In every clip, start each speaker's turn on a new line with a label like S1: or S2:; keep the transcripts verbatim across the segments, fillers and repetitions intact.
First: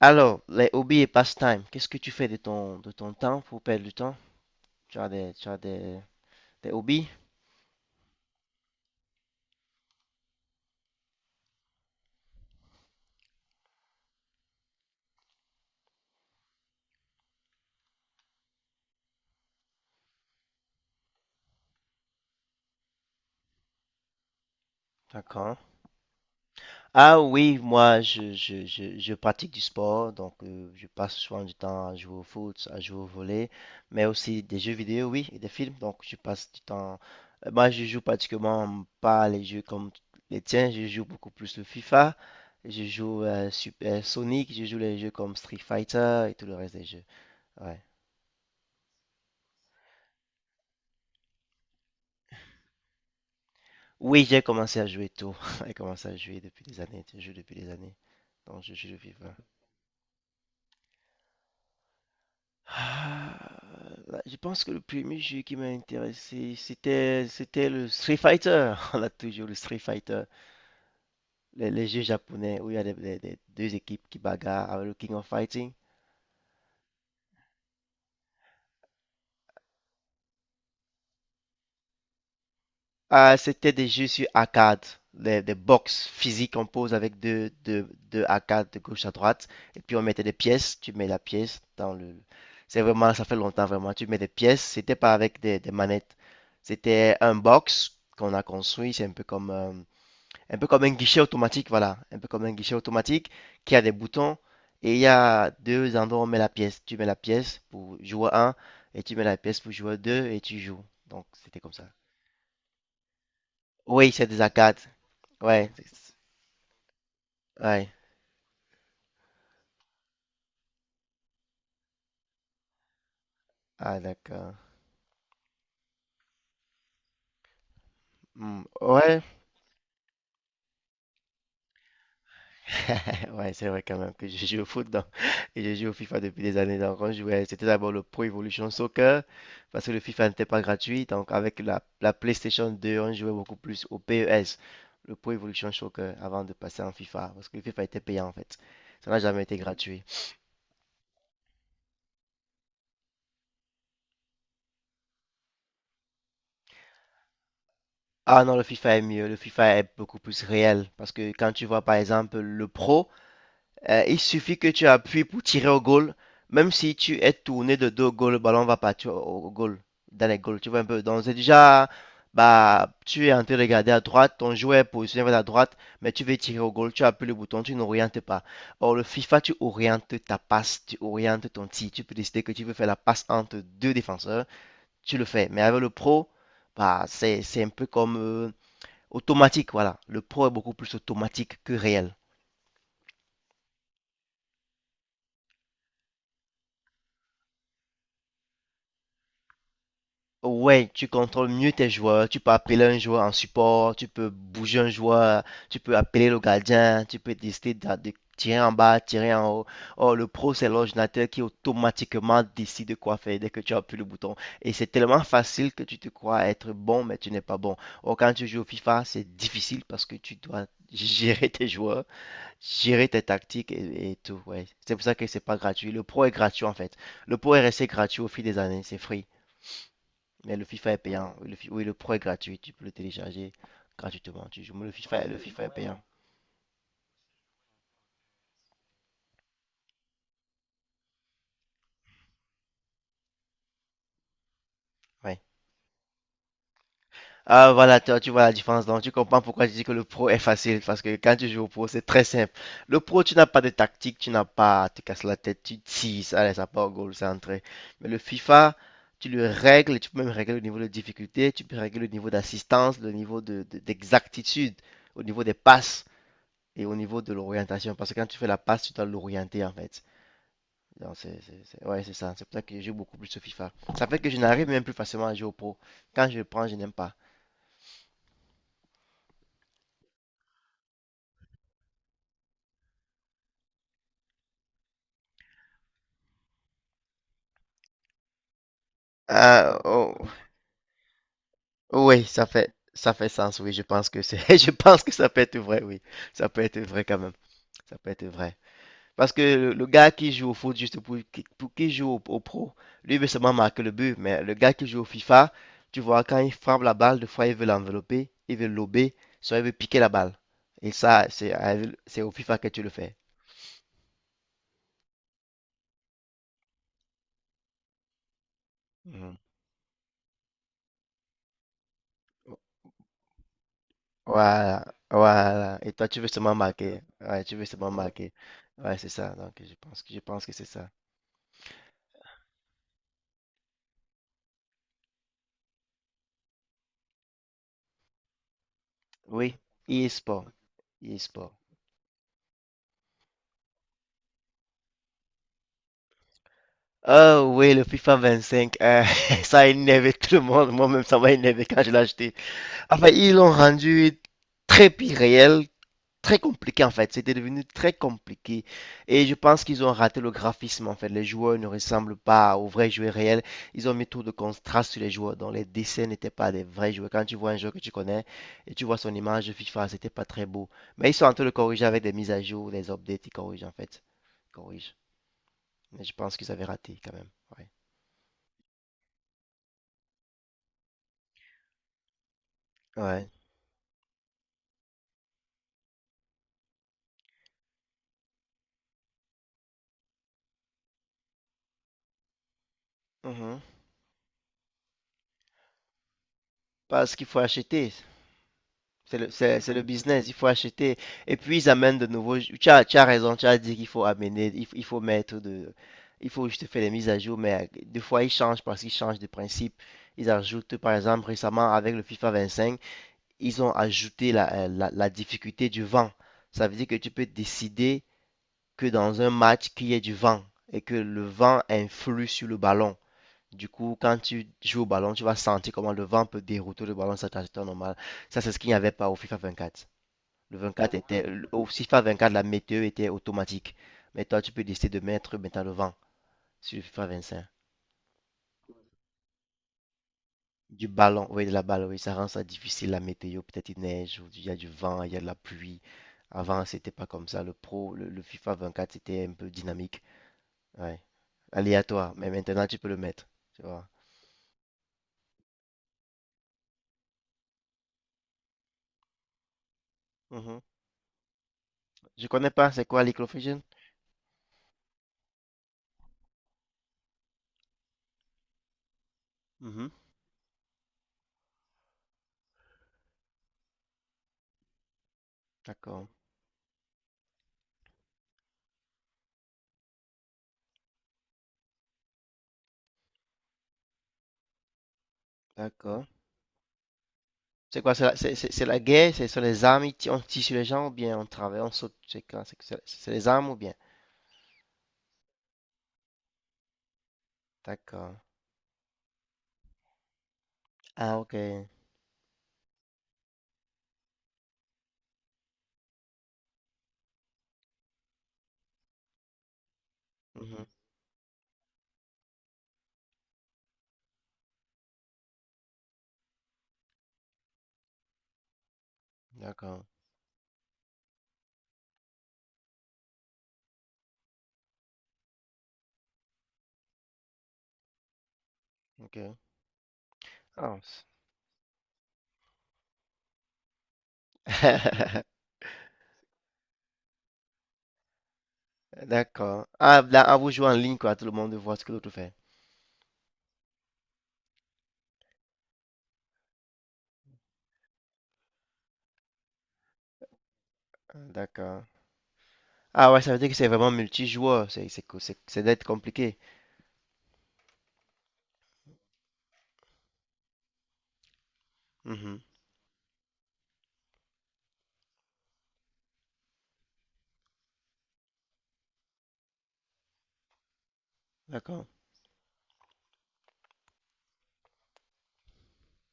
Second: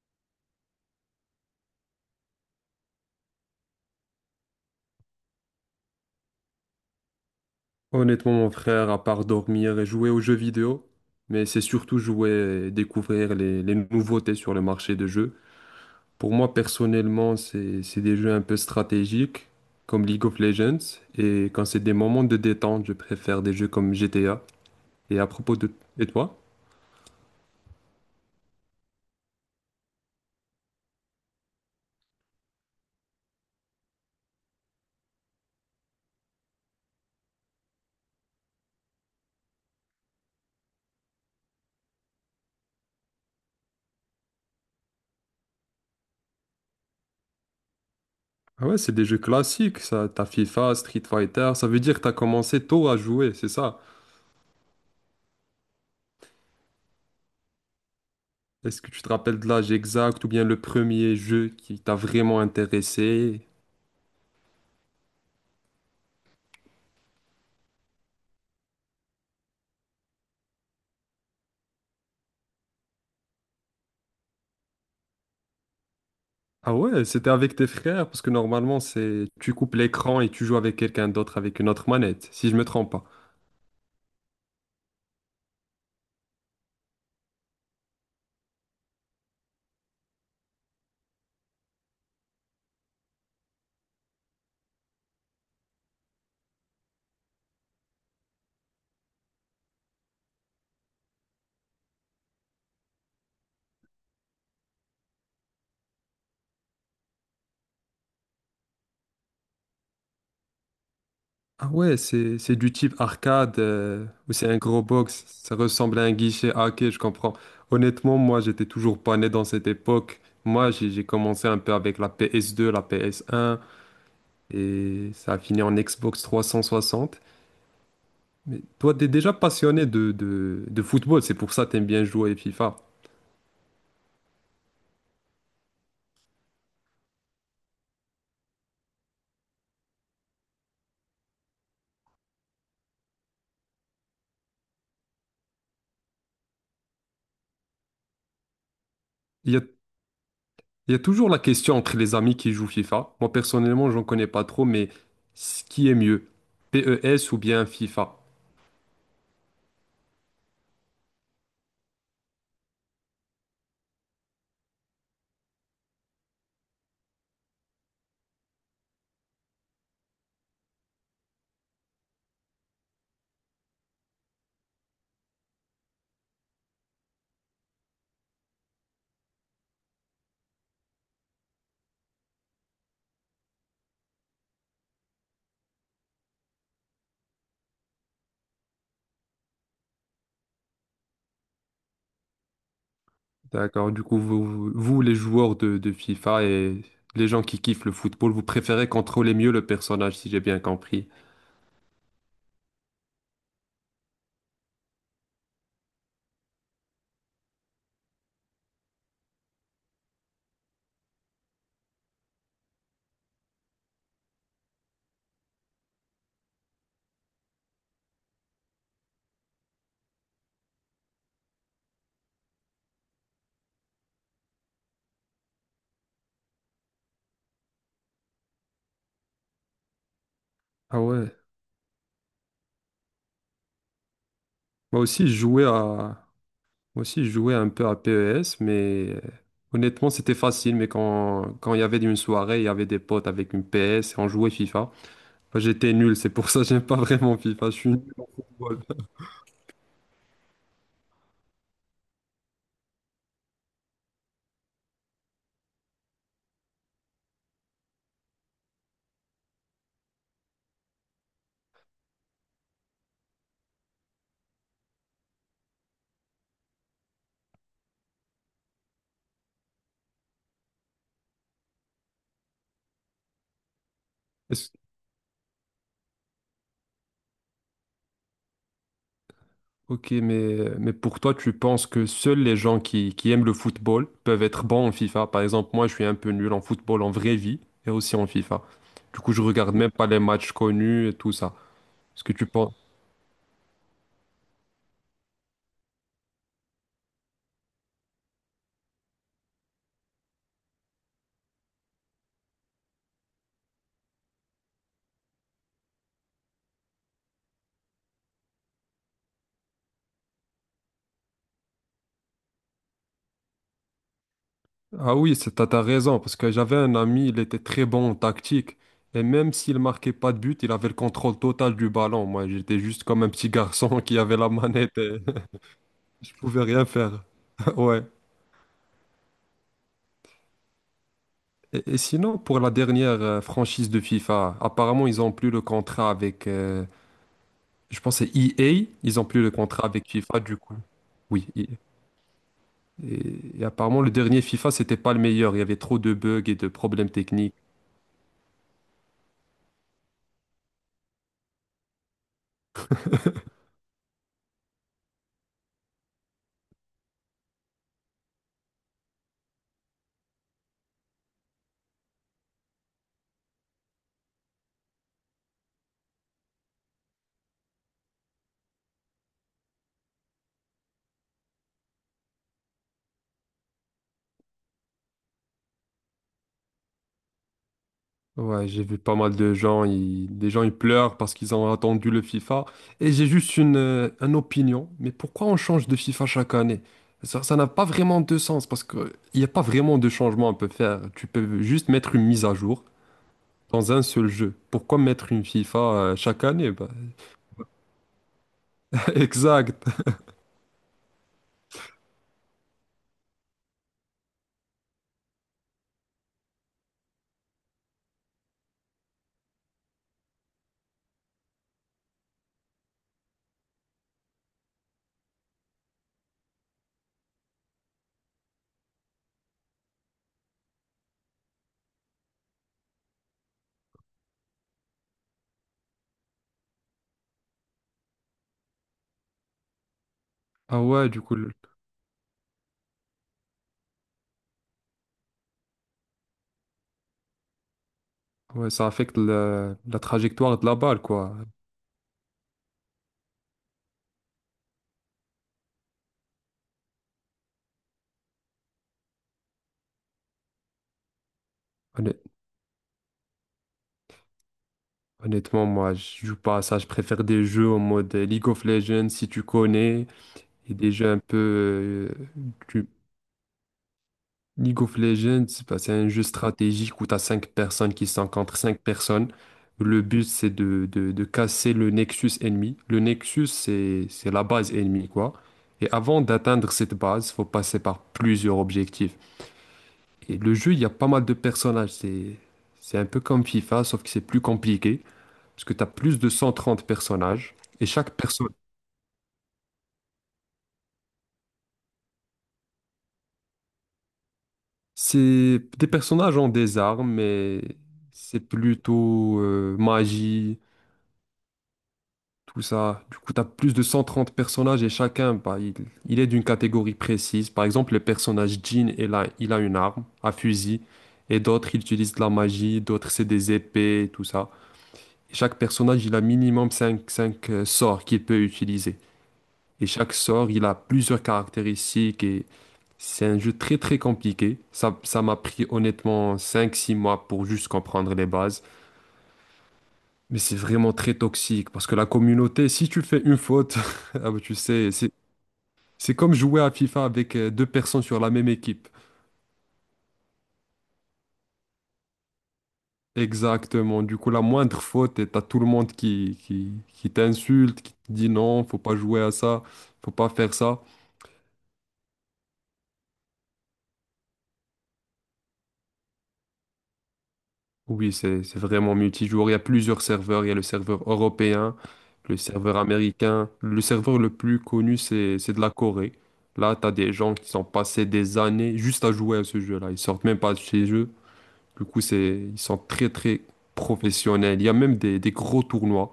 S1: Alors, les hobbies et passe-temps, qu'est-ce que tu fais de ton, de ton temps pour perdre du temps? Tu as des, tu as des, des hobbies?
S2: Honnêtement, mon frère, à part dormir et jouer aux jeux vidéo, mais c'est surtout jouer et découvrir les, les nouveautés sur le marché de jeux. Pour moi, personnellement, c'est, c'est des jeux un peu stratégiques, comme League of Legends, et quand c'est des moments de détente, je préfère des jeux comme G T A. Et à propos
S1: D'accord.
S2: de... Et toi?
S1: Ah oui, moi, je, je, je, je pratique du sport, donc euh, je passe souvent du temps à jouer au foot, à jouer au volley, mais aussi des jeux vidéo, oui, et des films, donc je passe du temps. euh, Moi, je joue pratiquement pas les jeux comme les tiens, je joue beaucoup plus le FIFA, je joue euh, Super Sonic, je joue les jeux comme Street Fighter et tout le reste des jeux. Ouais.
S2: Ah ouais, c'est des jeux classiques, ça. T'as FIFA, Street Fighter, ça veut dire que t'as commencé tôt à jouer, c'est ça.
S1: Oui, j'ai commencé à jouer tôt. J'ai commencé à jouer depuis des années. Je joue depuis des années. Donc, je
S2: Est-ce que
S1: joue
S2: tu te
S1: vivant.
S2: rappelles de l'âge exact ou bien le premier jeu qui t'a vraiment
S1: Ah,
S2: intéressé?
S1: là, je pense que le premier jeu qui m'a intéressé, c'était, c'était le Street Fighter. On a toujours le Street Fighter. Les, les jeux japonais où il y a des, des- des- deux équipes qui bagarrent avec le King of Fighting.
S2: Ah ouais, c'était avec tes frères, parce que normalement, c'est tu coupes l'écran et tu joues avec quelqu'un d'autre avec une autre manette, si je me trompe pas.
S1: Ah, c'était des jeux sur arcade, des, des box physiques, on pose avec deux, deux, deux arcades de gauche à droite, et puis on mettait des pièces, tu mets la pièce dans le... C'est vraiment, ça fait longtemps vraiment, tu mets des pièces, c'était pas avec des, des manettes, c'était un box qu'on a construit, c'est un peu comme, euh, un peu comme un guichet automatique, voilà, un peu comme un guichet automatique qui a des boutons, et il y a deux endroits où on met la pièce, tu mets la pièce pour jouer un et tu mets la pièce pour jouer deux et tu joues, donc c'était
S2: Ah
S1: comme ça.
S2: ouais, c'est c'est du type arcade, euh,
S1: Oui, c'est
S2: ou
S1: des
S2: c'est un
S1: arcades.
S2: gros box, ça
S1: Ouais,
S2: ressemble à un
S1: c'est-
S2: guichet. Ah ok, je comprends.
S1: ouais.
S2: Honnêtement, moi, j'étais toujours pas né dans cette époque. Moi, j'ai j'ai commencé un peu avec la P S deux, la P S un,
S1: Ah, d'accord.
S2: et ça a fini en Xbox trois cent soixante.
S1: Hmm.
S2: Mais toi, t'es
S1: Ouais.
S2: déjà passionné de, de, de football, c'est pour ça que t'aimes bien jouer à FIFA.
S1: Ouais, c'est vrai quand même que je joue au foot donc, et je joue au FIFA depuis des années. Donc, on jouait, c'était d'abord le Pro Evolution Soccer parce que le FIFA n'était pas gratuit. Donc, avec la, la PlayStation deux, on jouait beaucoup plus au P E S, le Pro Evolution Soccer, avant de passer en FIFA parce que le FIFA était payant en fait. Ça n'a jamais
S2: Il
S1: été
S2: y a
S1: gratuit.
S2: Il y a toujours la question entre les amis qui jouent FIFA. Moi, personnellement, j'en connais pas trop, mais ce qui est mieux, P E S ou bien FIFA.
S1: Ah non, le FIFA est mieux. Le FIFA est beaucoup plus réel parce que quand tu vois par exemple le Pro. Euh, il suffit que tu appuies pour tirer au goal. Même si tu es tourné de dos au goal, le ballon va partir au au goal, dans les goals. Tu vois un peu. Donc, c'est déjà, bah, tu es en train de regarder à droite, ton joueur est positionné vers la droite, mais tu veux tirer au goal, tu appuies le bouton, tu n'orientes pas. Or, le FIFA, tu orientes ta passe, tu orientes ton tir. Tu peux décider que tu veux faire la passe entre deux défenseurs, tu le fais. Mais avec le pro, bah, c'est, c'est un peu comme euh, automatique, voilà. Le pro est beaucoup plus automatique que réel.
S2: D'accord. Du coup, vous, vous, vous, les joueurs de, de FIFA et les gens qui kiffent le football, vous préférez contrôler mieux le personnage, si j'ai bien
S1: Ouais, tu
S2: compris.
S1: contrôles mieux tes joueurs, tu peux appeler un joueur en support, tu peux bouger un joueur, tu peux appeler le gardien, tu peux décider d'a- de, tirer en bas, tirer en haut. Or, le pro, c'est l'ordinateur qui automatiquement décide quoi faire dès que tu appuies le bouton. Et c'est tellement facile que tu te crois être bon, mais tu n'es pas bon. Or, quand tu joues au FIFA, c'est difficile parce que tu dois gérer tes joueurs, gérer tes tactiques et, et tout. Ouais. C'est pour ça que c'est pas gratuit. Le pro est gratuit en fait. Le pro est resté gratuit au fil des années, c'est free. Mais le FIFA est
S2: Ah ouais.
S1: payant. Le fi- oui, le Pro est gratuit. Tu peux le télécharger gratuitement. Tu joues. Mais le
S2: Moi aussi,
S1: FIFA,
S2: je
S1: le FIFA
S2: jouais à,
S1: est payant.
S2: moi aussi, je jouais un peu à P E S, mais euh, honnêtement, c'était facile. Mais quand, quand il y avait une soirée, il y avait des potes avec une P S et on jouait FIFA.
S1: Ouais.
S2: Enfin, j'étais nul, c'est pour ça que j'aime pas vraiment FIFA. Je
S1: Ah,
S2: suis
S1: voilà,
S2: nul
S1: toi,
S2: en
S1: tu vois la différence. Donc,
S2: football.
S1: tu comprends pourquoi je dis que le Pro est facile. Parce que quand tu joues au Pro, c'est très simple. Le Pro, tu n'as pas de tactique. Tu n'as pas à te casser la tête. Tu tises. Allez, ça part au goal. C'est entré. Mais le FIFA, tu le règles. Tu peux même régler le niveau de difficulté. Tu peux régler le niveau d'assistance, le niveau de, de- d'exactitude, au niveau des passes et au niveau de l'orientation. Parce que quand tu fais la passe, tu dois l'orienter, en fait. Non c'est, c'est- c'est- ouais, c'est ça. C'est pour ça que je joue beaucoup plus sur FIFA. Ça fait que je n'arrive même plus facilement à jouer au pro. Quand je le prends, je n'aime pas.
S2: Ok, mais, mais pour toi, tu penses que seuls les gens qui, qui aiment le football peuvent être bons en FIFA? Par exemple, moi, je suis un peu nul en football en vraie vie et aussi en FIFA. Du coup, je regarde
S1: Ah,
S2: même pas
S1: oh,
S2: les matchs connus et tout ça. Est-ce
S1: oui,
S2: que tu
S1: ça fait,
S2: penses?
S1: ça fait sens, oui. Je pense que c'est, je pense que ça peut être vrai, oui. Ça peut être vrai quand même. Ça peut être vrai. Parce que le, le gars qui joue au foot juste pour, qui- pour qui joue au, au pro, lui il veut seulement marquer le but. Mais le gars qui joue au FIFA, tu vois, quand il frappe la balle, des fois il veut l'envelopper, il veut lober, soit il veut piquer la balle. Et ça, c'est, avec- c'est au FIFA que tu le fais.
S2: Ah oui, c'est- t'as, t'as raison, parce que j'avais un ami, il était très bon en tactique. Et même s'il marquait pas de but, il avait le contrôle total du ballon. Moi, j'étais juste comme un petit garçon qui avait la
S1: Voilà,
S2: manette et
S1: voilà. Et toi, tu veux
S2: je
S1: seulement
S2: pouvais rien
S1: marquer.
S2: faire.
S1: Ouais, tu veux seulement
S2: Ouais.
S1: marquer. Ouais, c'est ça. Donc, je pense que je pense que c'est ça.
S2: Et, et sinon, pour la dernière euh, franchise de FIFA, apparemment, ils ont plus le contrat avec, euh, je pense, que c'est E A. Ils ont plus le
S1: Oui,
S2: contrat avec FIFA,
S1: e-sport,
S2: du coup. Oui.
S1: e-sport.
S2: Et, et- et apparemment, le dernier FIFA, c'était pas le meilleur. Il y avait trop de bugs et de problèmes
S1: Oh
S2: techniques.
S1: oui, le FIFA vingt-cinq, euh, ça a énervé tout le monde. Moi-même, ça m'a énervé quand je l'ai acheté. Enfin, ils l'ont rendu très pire très compliqué en fait. C'était devenu très compliqué. Et je pense qu'ils ont raté le graphisme en fait. Les joueurs ne ressemblent pas aux vrais joueurs réels. Ils ont mis trop de contraste sur les joueurs. Donc les dessins n'étaient pas des vrais joueurs. Quand tu vois un joueur que tu connais et tu vois son image FIFA, c'était pas très beau. Mais ils sont en train de corriger avec des mises à jour, des updates. Ils corrigent en fait. Ils corrigent. Mais je pense qu'ils avaient raté quand même. Ouais.
S2: Ouais, j'ai vu pas mal de gens, ils, des gens ils pleurent parce qu'ils ont attendu le FIFA. Et j'ai
S1: Ouais.
S2: juste une, euh, une opinion, mais pourquoi on change de FIFA chaque année? Ça, ça n'a pas vraiment de sens parce que il n'y a pas vraiment de changement à peut faire. Tu peux juste mettre une mise à jour
S1: Mhm.
S2: dans un seul jeu. Pourquoi mettre une FIFA euh, chaque année? Bah,
S1: Parce qu'il faut acheter. C'est le, c'est, c'est le
S2: exact.
S1: business, il faut acheter. Et puis ils amènent de nouveaux. Tu as, tu as raison, tu as dit qu'il faut amener, il, faut- il faut mettre de. Il faut juste faire des mises à jour, mais euh, des fois ils changent parce qu'ils changent de principe. Ils ajoutent, par exemple, récemment avec le FIFA vingt-cinq, ils ont ajouté la, euh, la, la difficulté du vent. Ça veut dire que tu peux décider que dans un match qu'il y ait du vent et que le vent influe sur le ballon. Du coup, quand tu joues au ballon, tu vas sentir comment le vent peut dérouter le ballon, sur ça c'est normal. Ça, c'est ce qu'il n'y avait pas au FIFA vingt-quatre. Le
S2: Ah
S1: vingt-quatre
S2: ouais, du
S1: était,
S2: coup, le-
S1: au FIFA vingt-quatre, la météo était automatique. Mais toi, tu peux décider de mettre maintenant le vent sur le FIFA vingt-cinq.
S2: ouais, ça affecte la, la trajectoire de la
S1: Du
S2: balle,
S1: ballon,
S2: quoi.
S1: oui, de la balle, oui, ça rend ça difficile, la météo. Peut-être il neige, ou il y a du vent, il y a de la pluie. Avant, c'était pas comme ça. Le pro, le, le FIFA vingt-quatre, c'était un peu dynamique. Ouais. Aléatoire.
S2: Honnêt-
S1: Mais maintenant, tu peux le mettre. Tu vois.
S2: Honnêtement, moi, je joue pas à ça. Je préfère des jeux en mode euh, League of Legends, si tu connais,
S1: Mhm.
S2: et des jeux un peu, euh,
S1: Je connais pas, c'est
S2: du
S1: quoi l'Eco Fusion?
S2: League of Legends, bah, c'est un jeu stratégique où tu as cinq personnes qui sont contre cinq personnes.
S1: Mhm.
S2: Le but, c'est de, de- de casser le nexus ennemi. Le nexus, c'est, c'est la base ennemie, quoi. Et
S1: D'accord.
S2: avant d'atteindre cette base, faut passer par plusieurs objectifs. Et le jeu, il y a pas mal de personnages. C'est, c'est un peu comme FIFA, sauf que c'est plus compliqué, parce que tu as
S1: D'accord.
S2: plus de cent trente personnages.
S1: C'est
S2: Et
S1: quoi? C'est
S2: chaque
S1: la, c'est,
S2: personne,
S1: c'est- c'est la guerre? C'est sur les armes? ils ti- On tire sur les gens ou bien on travaille? On saute? C'est quoi? C'est c'est- c'est les armes ou bien?
S2: c'est des personnages ont des armes, mais
S1: D'accord.
S2: c'est plutôt euh, magie.
S1: Ah, ok.
S2: Tout ça. Du coup, tu as plus de cent trente personnages et chacun, bah, il, il est d'une catégorie précise. Par exemple, le personnage Jean, il a, il a une arme, un
S1: Mhm.
S2: fusil, et d'autres, ils utilisent de la magie, d'autres, c'est des épées, et tout ça. Et chaque personnage, il a minimum cinq cinq euh, sorts qu'il peut utiliser. Et
S1: D'accord.
S2: chaque sort, il a plusieurs caractéristiques et c'est un jeu très très compliqué. Ça, ça m'a pris honnêtement cinq six mois pour juste comprendre les bases.
S1: Ok.
S2: Mais c'est
S1: Ah,
S2: vraiment
S1: c'est-
S2: très toxique parce que la communauté, si tu fais une faute, ah bah, tu sais, c'est c'est comme jouer à FIFA avec euh, deux personnes sur la même équipe.
S1: D'accord. Ah, là, ah, vous jouez en ligne, quoi. Tout le monde voit ce que l'autre fait.
S2: Exactement. Du coup, la moindre faute, et t'as tout le monde qui, qui, qui t'insulte, qui te dit non, faut pas jouer à ça, faut pas faire ça.
S1: Ah, d'accord. Ah, ouais, ça veut dire que c'est vraiment multijoueur. C'est c'est co- c'est- c'est d'être compliqué.
S2: Oui, c'est c'est vraiment multijoueur. Il y a plusieurs serveurs. Il y a le serveur européen, le
S1: Mhm.
S2: serveur américain. Le serveur le plus connu, c'est c'est de la Corée. Là, t'as des gens qui sont passés des années juste à jouer à ce jeu-là. Ils sortent même pas de chez eux. Du
S1: D'accord.
S2: coup, c'est, ils sont très, très professionnels. Il y a même des, des gros tournois.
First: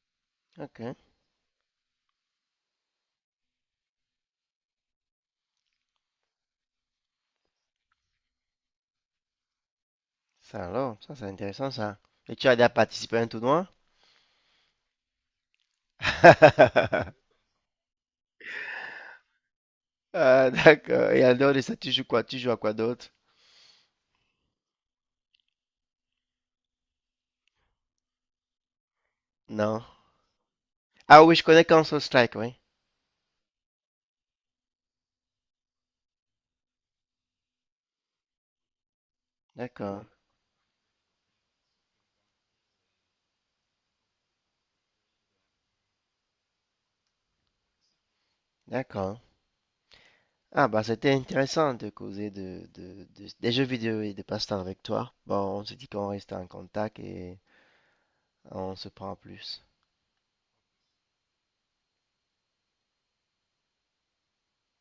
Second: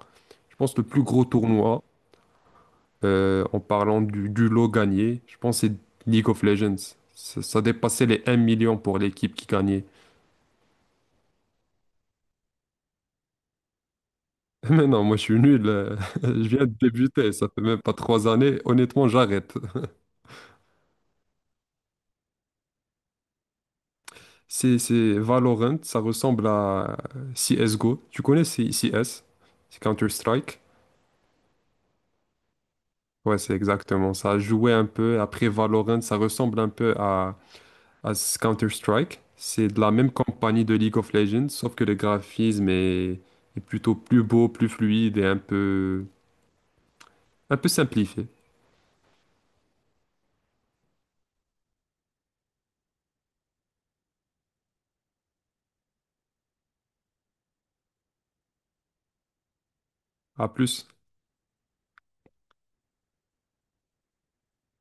S2: Je pense que
S1: Ok.
S2: le plus gros tournoi, euh, en parlant du, du lot gagné, je pense que c'est League of Legends. Ça, ça dépassait les un million pour l'équipe qui gagnait.
S1: Ça alors, ça c'est intéressant, ça. Et tu as déjà participé à un tournoi?
S2: Mais non, moi je suis nul. euh, Je viens de débuter, ça fait même pas trois années. Honnêtement, j'arrête.
S1: Ah, d'accord. Et en dehors de ça, tu joues quoi? Tu joues à quoi d'autre?
S2: C'est c'est Valorant, ça ressemble à C S G O. Tu connais C- CS? C'est
S1: Non.
S2: Counter-Strike?
S1: Ah oui, je connais Counter-Strike, oui.
S2: Ouais, c'est exactement ça. Jouer un peu. Après Valorant, ça ressemble un peu à à ce Counter-Strike. C'est de la
S1: D'accord,
S2: même compagnie de League of Legends, sauf que le graphisme est, est plutôt plus beau, plus fluide et un peu, un peu simplifié.
S1: d'accord. Ah bah c'était intéressant de causer de, de- de- des jeux vidéo et des passe-temps avec toi. Bon, on se dit qu'on reste en contact et on se prend en plus.
S2: À plus.